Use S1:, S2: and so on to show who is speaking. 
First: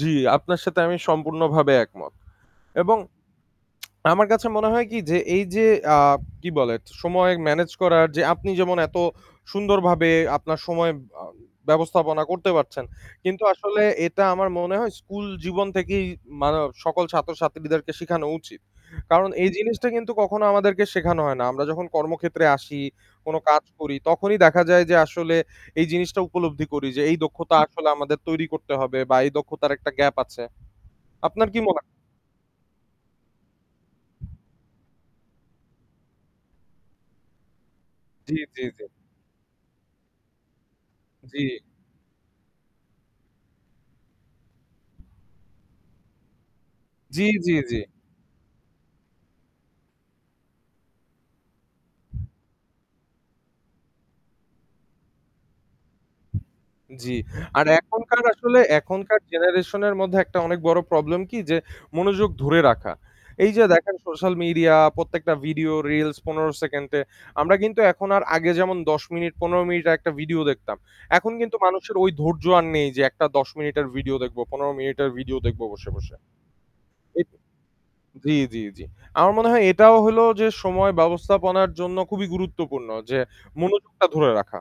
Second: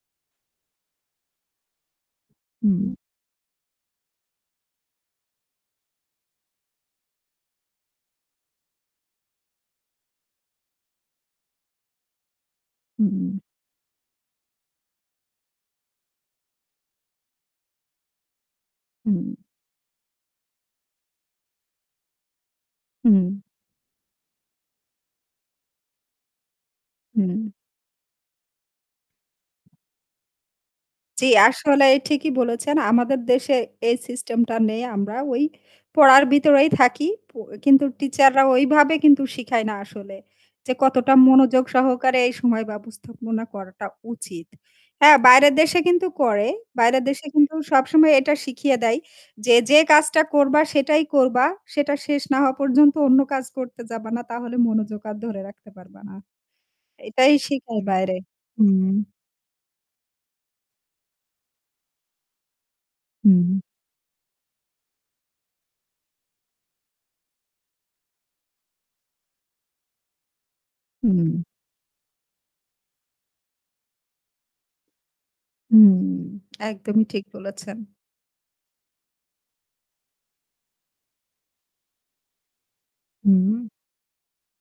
S1: জী, আপনার সাথে আমি সম্পূর্ণভাবে একমত।
S2: হুম।
S1: এবং আমার কাছে মনে হয় কী যে, এই যে কী বলে, সময় manage করার যে, আপনি যেমন এত সুন্দরভাবে আপনার সময় আ ব্যবস্থাপনা করতে পারছেন,
S2: হুম।
S1: কিন্তু আসলে এটা আমার মনে হয় স্কুলজীবন থেকেই মানে সকল ছাত্র-ছাত্রীদেরকে শেখানো উচিত।
S2: হুম।
S1: কারণ এই জিনিসটা কিন্তু কখনো আমাদেরকে শেখানো হয় না। আমরা যখন কর্মক্ষেত্রে আসি,
S2: হুম।
S1: কোনো কাজ করি, তখনই দেখা যায় যে আসলে এই জিনিসটা উপলব্ধি করি, যে এই
S2: হুম।
S1: দক্ষতা আসলে আমাদের তৈরি করতে হবে বা এই দক্ষতার একটা gap আছে।
S2: জী,
S1: আপনার কী মনে হয়?
S2: আসলে ঠিকই বলেছেন। আমাদের দেশে এই সিস্টেমটা নেই। আমরা ওই পড়ার ভেতরেই থাকি, প কিন্তু
S1: জী,
S2: টিচাররা
S1: জী, জী।
S2: ওইভাবে কিন্তু শেখায় না আসলে যে কতটা
S1: জী।
S2: মনোযোগ সহকারে এই সময় ব্যবস্থাপনা করাটা উচিত। হ্যাঁ, বাইরের দেশে কিন্তু করে। বাইরের
S1: জী,
S2: দেশে
S1: জী,
S2: কিন্তু
S1: জী।
S2: সবসময় এটা শিখিয়ে দেয় যে, যে কাজটা করবা, সেটাই করবা। সেটা শেষ না হওয়া পর্যন্ত অন্য কাজ করতে যাবা না। তাহলে মনোযোগ আর ধরে রাখতে পারবা না।
S1: জী।
S2: এটাই
S1: আর
S2: শেখায় বাইরে।
S1: এখনকার আসলে
S2: হুম।
S1: এখনকার generation এর মধ্যে একটা অনেক বড় problem কী যে, মনোযোগ ধরে রাখা। এই
S2: হুম।
S1: যে দেখেন, social media প্রত্যেকটা ভিডিও reels ১৫ সেকেন্ডে। আমরা কিন্তু এখন আর আগে যেমন ১০ মিনিট, ১৫ মিনিট আর একটা ভিডিও দেখতাম। এখন
S2: হুম।
S1: কিন্তু মানুষের ওই ধৈর্য আর নেই যে একটা ১০ মিনিটের ভিডিও দেখব, ১৫ মিনিটের ভিডিও দেখব বসে,
S2: হুম,
S1: বসে।
S2: একদমই ঠিক
S1: এট
S2: বলেছেন।
S1: জী, জী, জী। আমার মনে হয় এটাও হলো যে সময় ব্যবস্থাপনার জন্য খুবই গুরুত্বপূর্ণ যে
S2: হুম।
S1: মনোযোগটা ধরে রাখা।